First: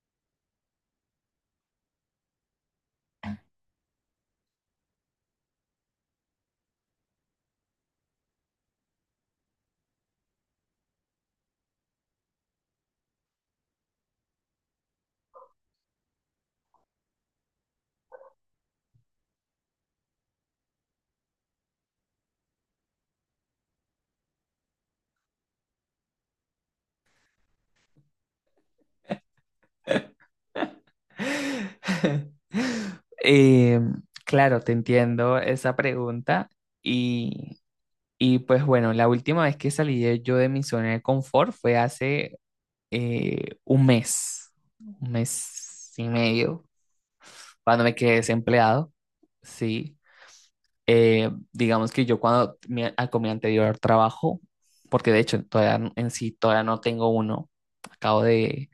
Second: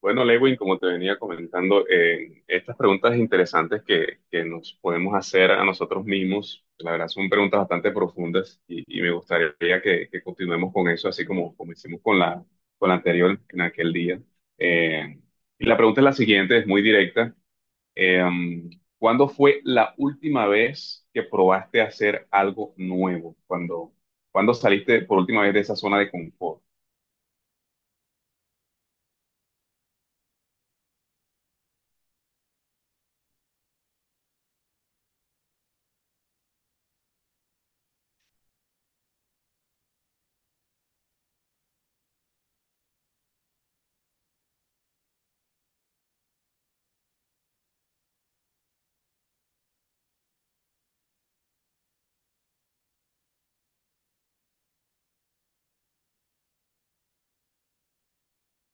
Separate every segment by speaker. Speaker 1: Bueno, Lewin, como te venía comentando, estas preguntas interesantes que nos podemos hacer a nosotros mismos, la verdad son preguntas bastante profundas y me gustaría que continuemos con eso, así como hicimos con la anterior en aquel día. Eh, y la pregunta es la siguiente, es muy directa. Eh, ¿Cuándo fue la última vez que probaste hacer algo nuevo? ¿Cuándo saliste por última vez de esa zona de confort?
Speaker 2: Eh, claro, te entiendo esa pregunta. Y, y, pues bueno, la última vez que salí yo de mi zona de confort fue hace eh, un mes, un mes y medio, cuando me quedé desempleado. Sí. Digamos que yo con mi anterior trabajo, porque de hecho todavía en sí todavía no tengo uno, acabo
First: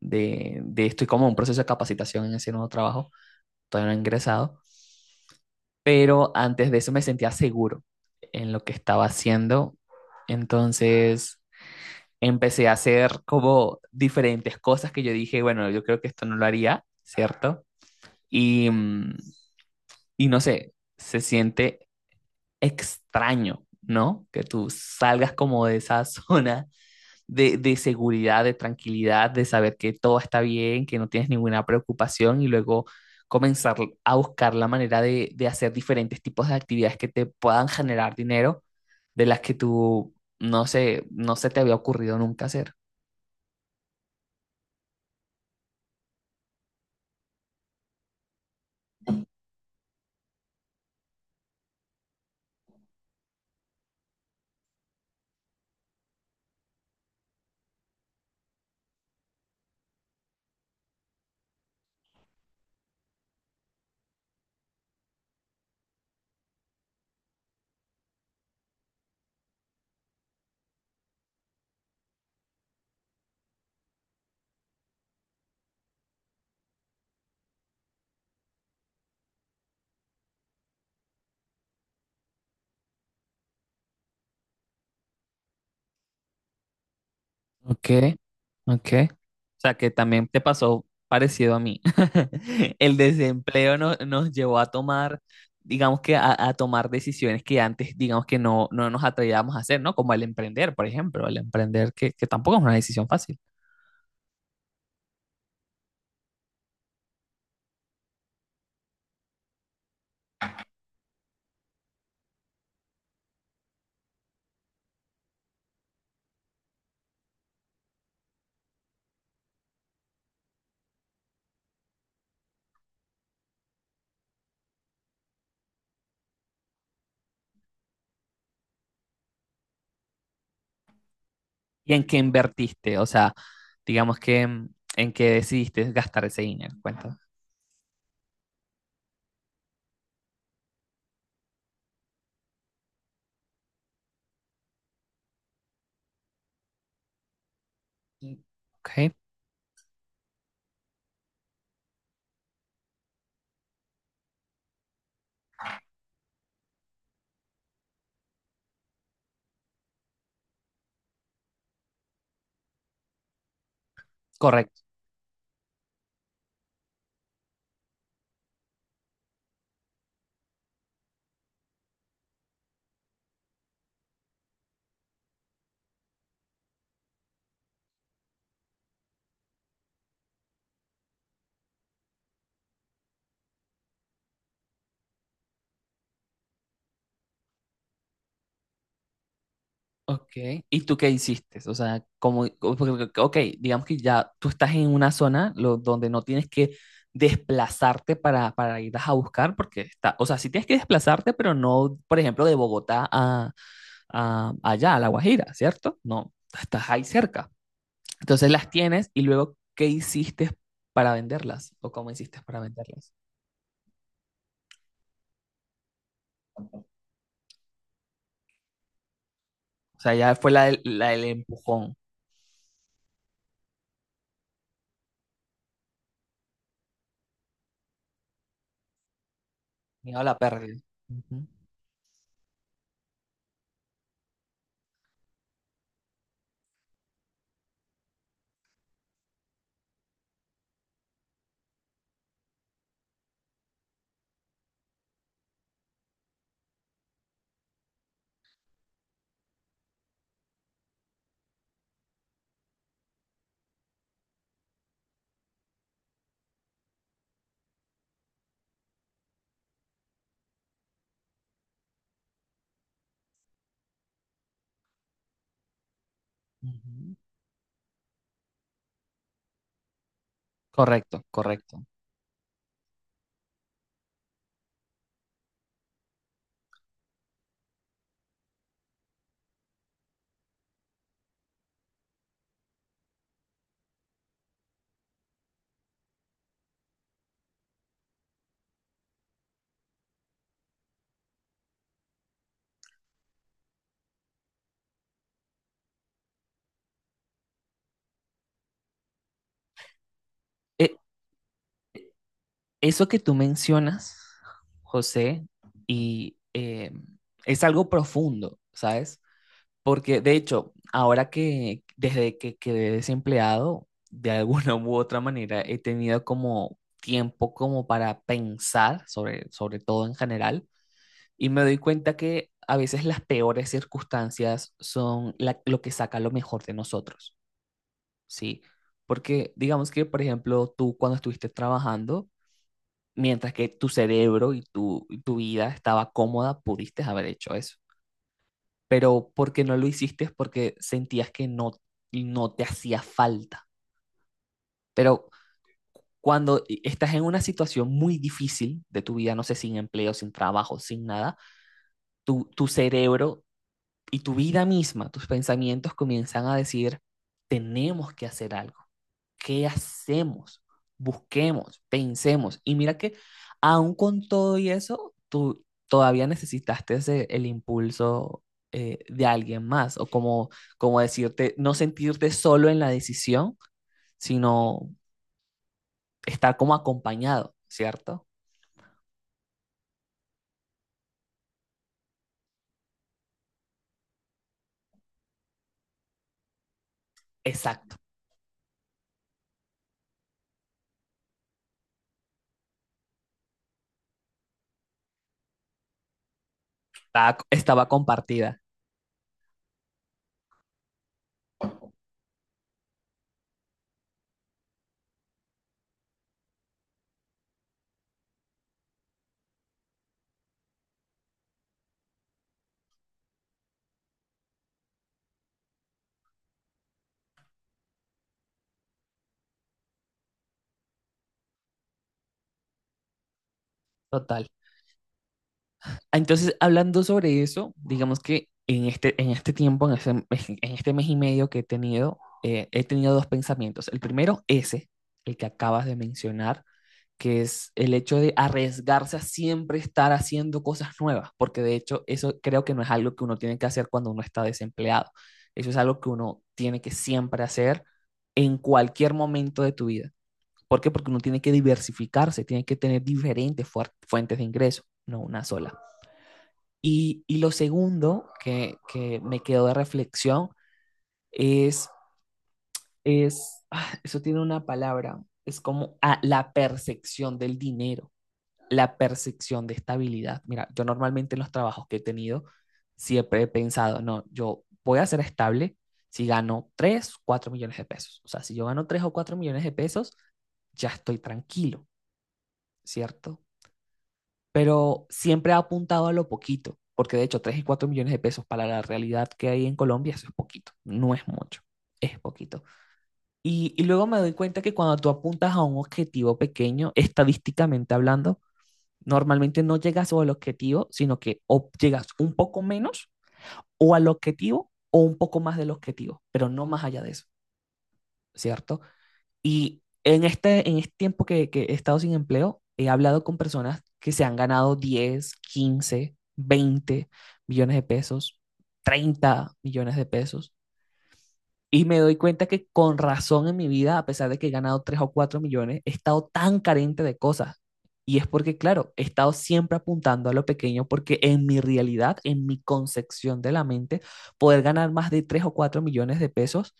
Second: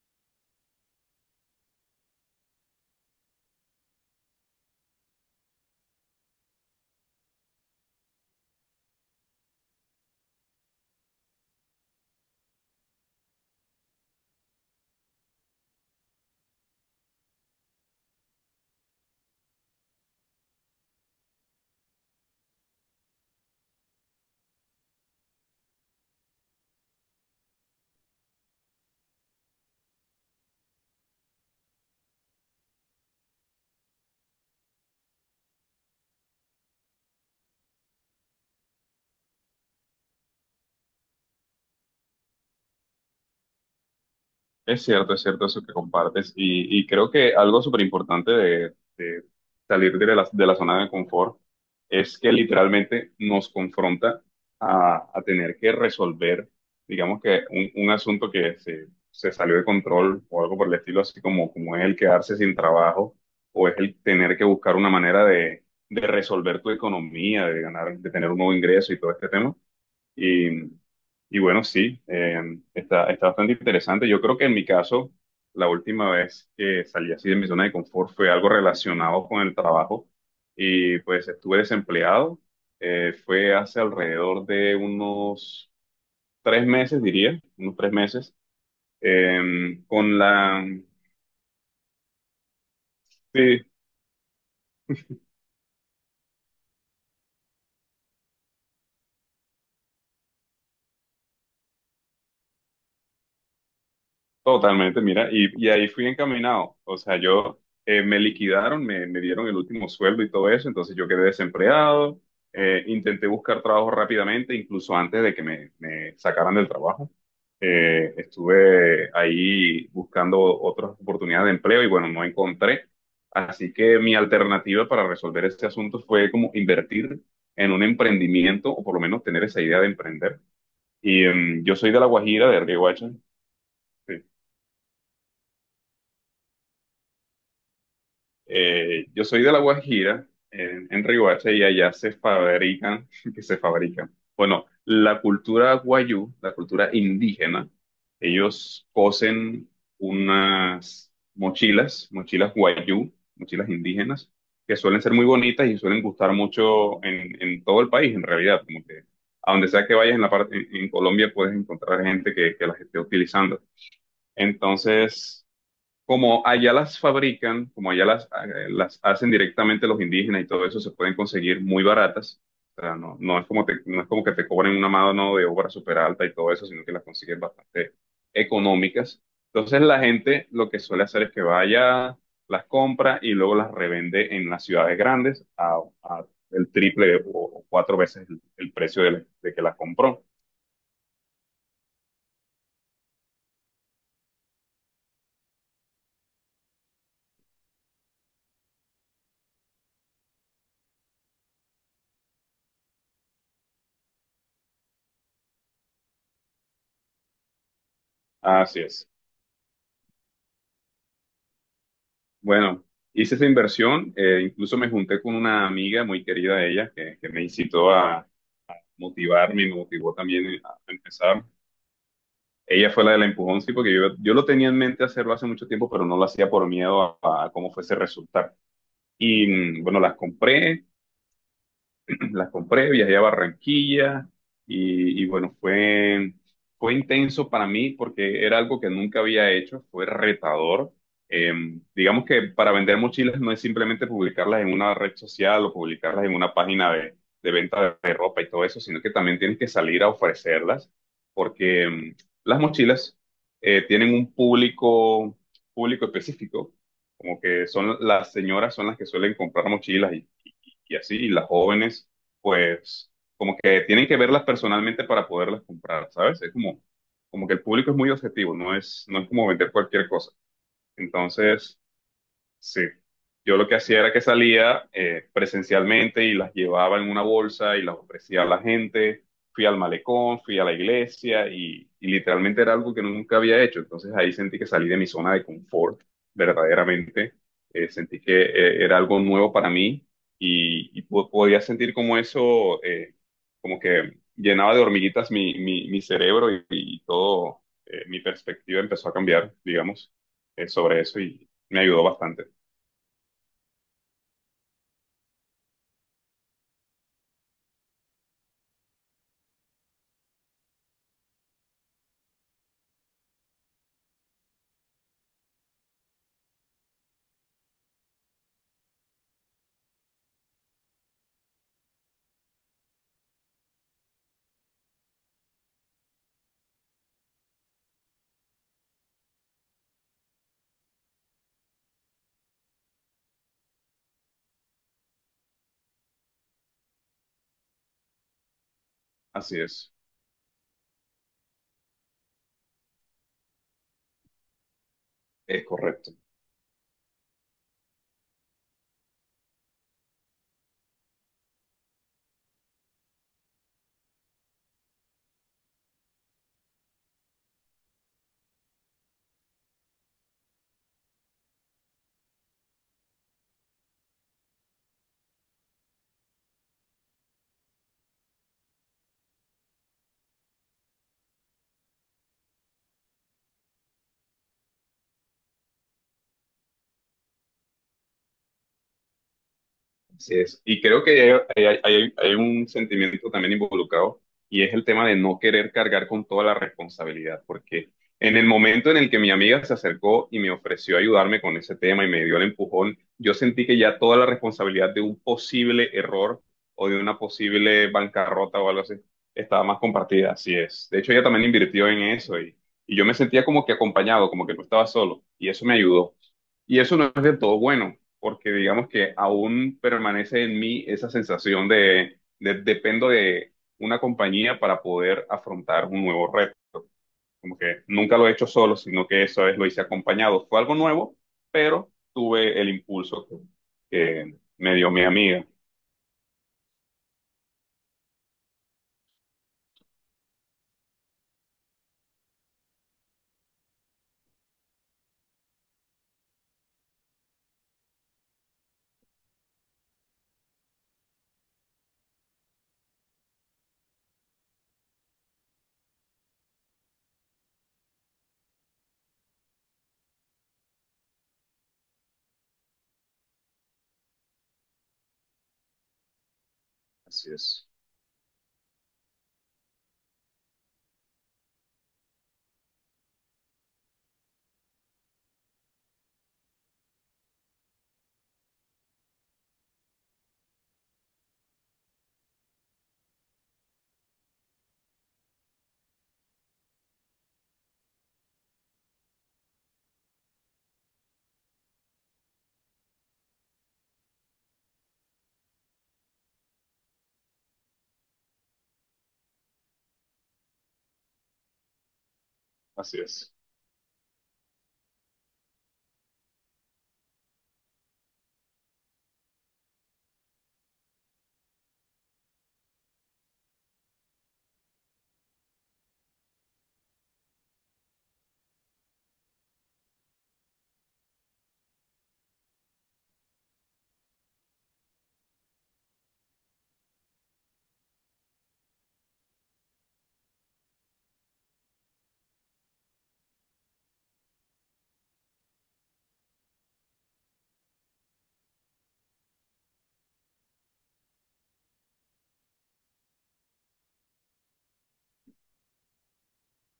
Speaker 2: de estoy como en un proceso de capacitación en ese nuevo trabajo, todavía no he ingresado, pero antes de eso me sentía seguro en lo que estaba haciendo. Entonces empecé a hacer como diferentes cosas que yo dije, bueno, yo creo que esto no lo haría, ¿cierto? Y, mm, y no sé, se siente extraño, ¿no? Que tú salgas como de esa zona de seguridad, de tranquilidad, de saber que todo está bien, que no tienes ninguna preocupación y luego comenzar a buscar la manera de hacer diferentes tipos de actividades que te puedan generar dinero de las que tú, no sé, no se te había ocurrido nunca hacer.
Speaker 1: Es cierto eso que compartes y creo que algo súper importante de salir de la zona de confort es que literalmente nos confronta a tener que resolver, digamos que un asunto que se salió de control o algo por el estilo, así como es el quedarse sin trabajo o es el tener que buscar una manera de resolver tu economía, de ganar, de tener un nuevo ingreso y todo este tema y, y bueno, sí, está bastante interesante. Yo creo que en mi caso, la última vez que salí así de mi zona de confort fue algo relacionado con el trabajo y pues estuve desempleado. Fue hace alrededor de unos 3 meses, diría, unos
Speaker 2: Ok,
Speaker 1: 3 meses.
Speaker 2: ok. O sea
Speaker 1: eh,
Speaker 2: que
Speaker 1: con
Speaker 2: también te
Speaker 1: la,
Speaker 2: pasó parecido a mí. El
Speaker 1: sí.
Speaker 2: desempleo nos llevó a tomar, digamos que a tomar decisiones que antes, digamos que no, no nos atrevíamos a hacer, ¿no? Como el emprender, por ejemplo, el emprender que tampoco es una decisión fácil.
Speaker 1: Totalmente, mira, y ahí fui encaminado. O sea, yo me liquidaron, me dieron el último sueldo y todo eso, entonces yo quedé desempleado. Intenté buscar trabajo rápidamente, incluso antes de que me sacaran del trabajo. Estuve ahí buscando otras oportunidades de empleo y bueno, no encontré. Así que mi alternativa para resolver este asunto fue como invertir en un emprendimiento o por lo menos tener esa idea de emprender. Yo soy
Speaker 2: ¿Y
Speaker 1: de
Speaker 2: en
Speaker 1: La
Speaker 2: qué
Speaker 1: Guajira, de
Speaker 2: invertiste? O
Speaker 1: Riohacha.
Speaker 2: sea, digamos que en qué decidiste gastar ese dinero, cuenta.
Speaker 1: Yo soy de La Guajira, en Riohacha, y allá se fabrican, que se fabrican. Bueno, la cultura guayú, la cultura indígena, ellos
Speaker 2: Ok,
Speaker 1: cosen unas mochilas, mochilas guayú, mochilas indígenas, que suelen ser muy bonitas y suelen gustar mucho en todo el país, en realidad, como que a donde sea que vayas en la parte, en Colombia puedes encontrar gente que las esté utilizando.
Speaker 2: correcto.
Speaker 1: Entonces, como allá las las hacen directamente los indígenas y todo eso, se pueden conseguir muy baratas. O sea, no, no es como que te cobren una mano de obra súper alta y todo eso, sino que las consigues bastante económicas. Entonces la gente lo que suele hacer es que vaya, las compra y luego las revende en las ciudades grandes a el triple o cuatro veces el precio de que las compró.
Speaker 2: Ok, ¿y tú qué hiciste? O sea, como, porque, ok, digamos que ya tú estás en una zona donde no tienes que desplazarte para ir a buscar, porque está, o sea, sí tienes que desplazarte, pero no, por ejemplo, de Bogotá a, allá, a La Guajira, ¿cierto? No, estás ahí cerca. Entonces las
Speaker 1: Así es.
Speaker 2: tienes y luego, ¿qué hiciste para venderlas? ¿O cómo hiciste para
Speaker 1: Bueno,
Speaker 2: venderlas?
Speaker 1: hice esa inversión, incluso me junté con una amiga muy querida de ella que me incitó a motivarme y me
Speaker 2: O sea,
Speaker 1: motivó
Speaker 2: ya fue
Speaker 1: también
Speaker 2: la
Speaker 1: a
Speaker 2: del, la del
Speaker 1: empezar.
Speaker 2: empujón,
Speaker 1: Ella fue la del empujón, sí, porque yo lo tenía en mente hacerlo hace mucho tiempo, pero no lo hacía por miedo a cómo fuese a resultar. Bueno, las
Speaker 2: miedo a la pérdida.
Speaker 1: compré,
Speaker 2: Ujú,
Speaker 1: las compré, viajé a Barranquilla y bueno, fue intenso para mí porque era algo que nunca había hecho, fue retador. Eh, digamos que para vender mochilas no es simplemente publicarlas en una red social o publicarlas en una página de venta de ropa y todo eso, sino que también tienes que salir a ofrecerlas porque las mochilas tienen un público, público específico, como que son las señoras son las que suelen comprar mochilas y así, y las jóvenes pues como que tienen que verlas personalmente para poderlas comprar, ¿sabes? Es como,
Speaker 2: ujú.
Speaker 1: como que el público es muy objetivo, no es como vender cualquier cosa.
Speaker 2: Correcto,
Speaker 1: Entonces,
Speaker 2: correcto.
Speaker 1: sí, yo lo que hacía era que salía presencialmente y las llevaba en una bolsa y las ofrecía a la gente. Fui al malecón, fui a la iglesia y literalmente era algo que nunca había hecho. Entonces ahí sentí que salí de mi zona de confort, verdaderamente. Sentí que era algo nuevo para mí y podía sentir como eso, como que llenaba de hormiguitas mi cerebro y todo, mi perspectiva empezó a cambiar, digamos,
Speaker 2: Eh,
Speaker 1: sobre eso y me ayudó bastante.
Speaker 2: Eso que tú mencionas, José, y es algo profundo, ¿sabes? Porque de hecho, ahora que desde que quedé desempleado, de alguna u otra manera he tenido como tiempo como para pensar sobre todo en general y me doy cuenta que a veces las peores circunstancias son lo que saca lo mejor de nosotros, ¿sí? Porque digamos que, por ejemplo, tú cuando estuviste trabajando, mientras que tu cerebro y tu vida estaba cómoda, pudiste haber hecho eso. Pero
Speaker 1: Así
Speaker 2: porque no lo hiciste es porque sentías que no, no te hacía falta. Pero
Speaker 1: es correcto,
Speaker 2: cuando estás en una situación muy difícil de tu vida, no sé, sin empleo, sin trabajo, sin nada, tu cerebro y tu vida misma, tus pensamientos comienzan a decir, tenemos que hacer algo. ¿Qué hacemos? Busquemos, pensemos. Y mira que aún con todo y eso, tú todavía necesitaste el impulso, de alguien más, o como, como decirte, no sentirte solo en la decisión, sino estar como acompañado, ¿cierto?
Speaker 1: así es. Y creo que hay un sentimiento también involucrado y es el tema de no querer cargar con toda la responsabilidad, porque
Speaker 2: Exacto.
Speaker 1: en el momento en el que mi amiga se acercó y me ofreció ayudarme con ese tema y me dio el empujón, yo sentí que ya toda la responsabilidad de un posible error o de una
Speaker 2: Estaba
Speaker 1: posible bancarrota
Speaker 2: compartida.
Speaker 1: o algo así estaba más compartida, así es. De hecho, ella también invirtió en eso y yo me sentía como que acompañado, como que no estaba solo y eso me ayudó. Y eso no es del todo bueno, porque digamos que aún permanece en mí esa sensación dependo de una compañía para poder afrontar un nuevo reto. Como que nunca lo he hecho solo, sino que esa vez lo hice acompañado. Fue algo nuevo, pero tuve el impulso que
Speaker 2: Total.
Speaker 1: me dio mi amiga.
Speaker 2: Entonces, hablando sobre eso, digamos que en este tiempo, en este mes y medio que he tenido dos pensamientos. El primero, ese, el que acabas de mencionar, que es el hecho de arriesgarse a siempre estar haciendo cosas nuevas, porque de hecho eso creo que no es algo que uno tiene que hacer cuando uno está desempleado. Eso es algo que uno tiene que siempre hacer en cualquier momento de tu vida. ¿Por qué? Porque uno tiene que diversificarse, tiene que tener diferentes fuentes de ingreso, no una sola. Y,
Speaker 1: Así
Speaker 2: y lo
Speaker 1: es,
Speaker 2: segundo que me quedó de reflexión es, ah, eso tiene una palabra, es como ah, la percepción del dinero, la percepción de estabilidad. Mira, yo normalmente en los trabajos que he tenido siempre he pensado, no, yo voy a ser estable si gano 3 4 millones de pesos. O sea, si yo gano 3 o 4 millones de pesos, ya estoy tranquilo, ¿cierto? Pero siempre ha apuntado a lo poquito, porque de hecho 3 y 4 millones de pesos para la realidad que hay en Colombia, eso es poquito, no es mucho, es poquito.
Speaker 1: así es,
Speaker 2: Y luego me doy cuenta que cuando tú apuntas a un objetivo pequeño, estadísticamente hablando, normalmente no llegas al objetivo, sino que o llegas un poco menos o al objetivo o un poco más del objetivo, pero no más allá de eso, ¿cierto? Y en este tiempo que he estado sin empleo, he hablado con personas que se han ganado 10 15 20 millones de pesos, 30 millones de pesos. Y me doy cuenta que con razón en mi vida, a pesar de que he ganado 3 o 4 millones, he estado tan carente de cosas. Y es porque, claro, he estado siempre apuntando a lo pequeño porque en mi realidad, en mi concepción de la mente, poder ganar más de 3 o 4 millones de pesos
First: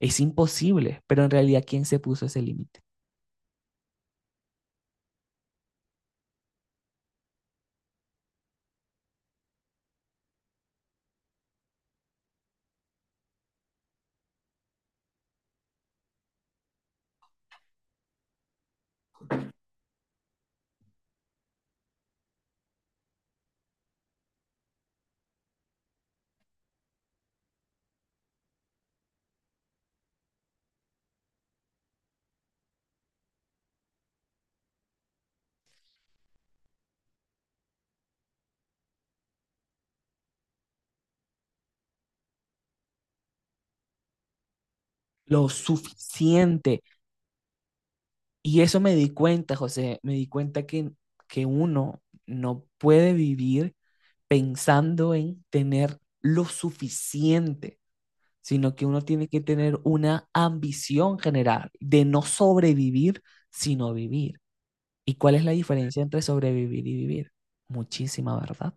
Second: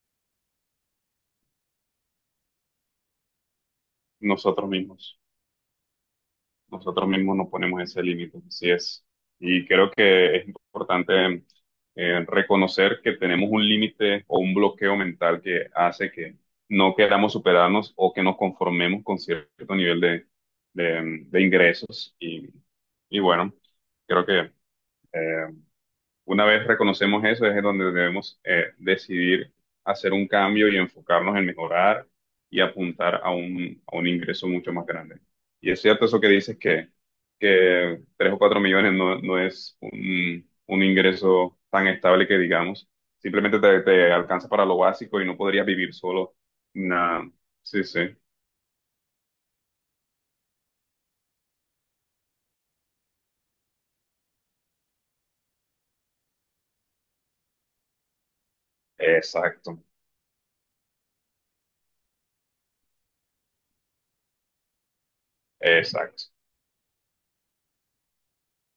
Speaker 2: es imposible. Pero en realidad, ¿quién se puso ese límite?
Speaker 1: nosotros mismos. Nosotros mismos nos ponemos ese límite, así es. Y creo que es importante reconocer que tenemos un límite o un bloqueo mental que hace que no queramos superarnos o que nos conformemos con cierto nivel de ingresos. Y bueno, creo que eh, una vez reconocemos eso, es donde debemos decidir hacer un cambio y enfocarnos en mejorar y apuntar a un ingreso mucho más grande. Y es cierto eso que dices que 3 o 4 millones no, no es un ingreso tan estable que digamos. Simplemente te alcanza para lo básico y no
Speaker 2: Lo
Speaker 1: podrías vivir solo.
Speaker 2: suficiente.
Speaker 1: Nada. Sí, sí.
Speaker 2: Y eso me di cuenta, José, me di cuenta que uno no puede vivir pensando en tener lo suficiente, sino que uno tiene que tener
Speaker 1: Exacto,
Speaker 2: una ambición general de no sobrevivir, sino vivir. ¿Y cuál es la diferencia entre
Speaker 1: exacto.
Speaker 2: sobrevivir y vivir? Muchísima, ¿verdad?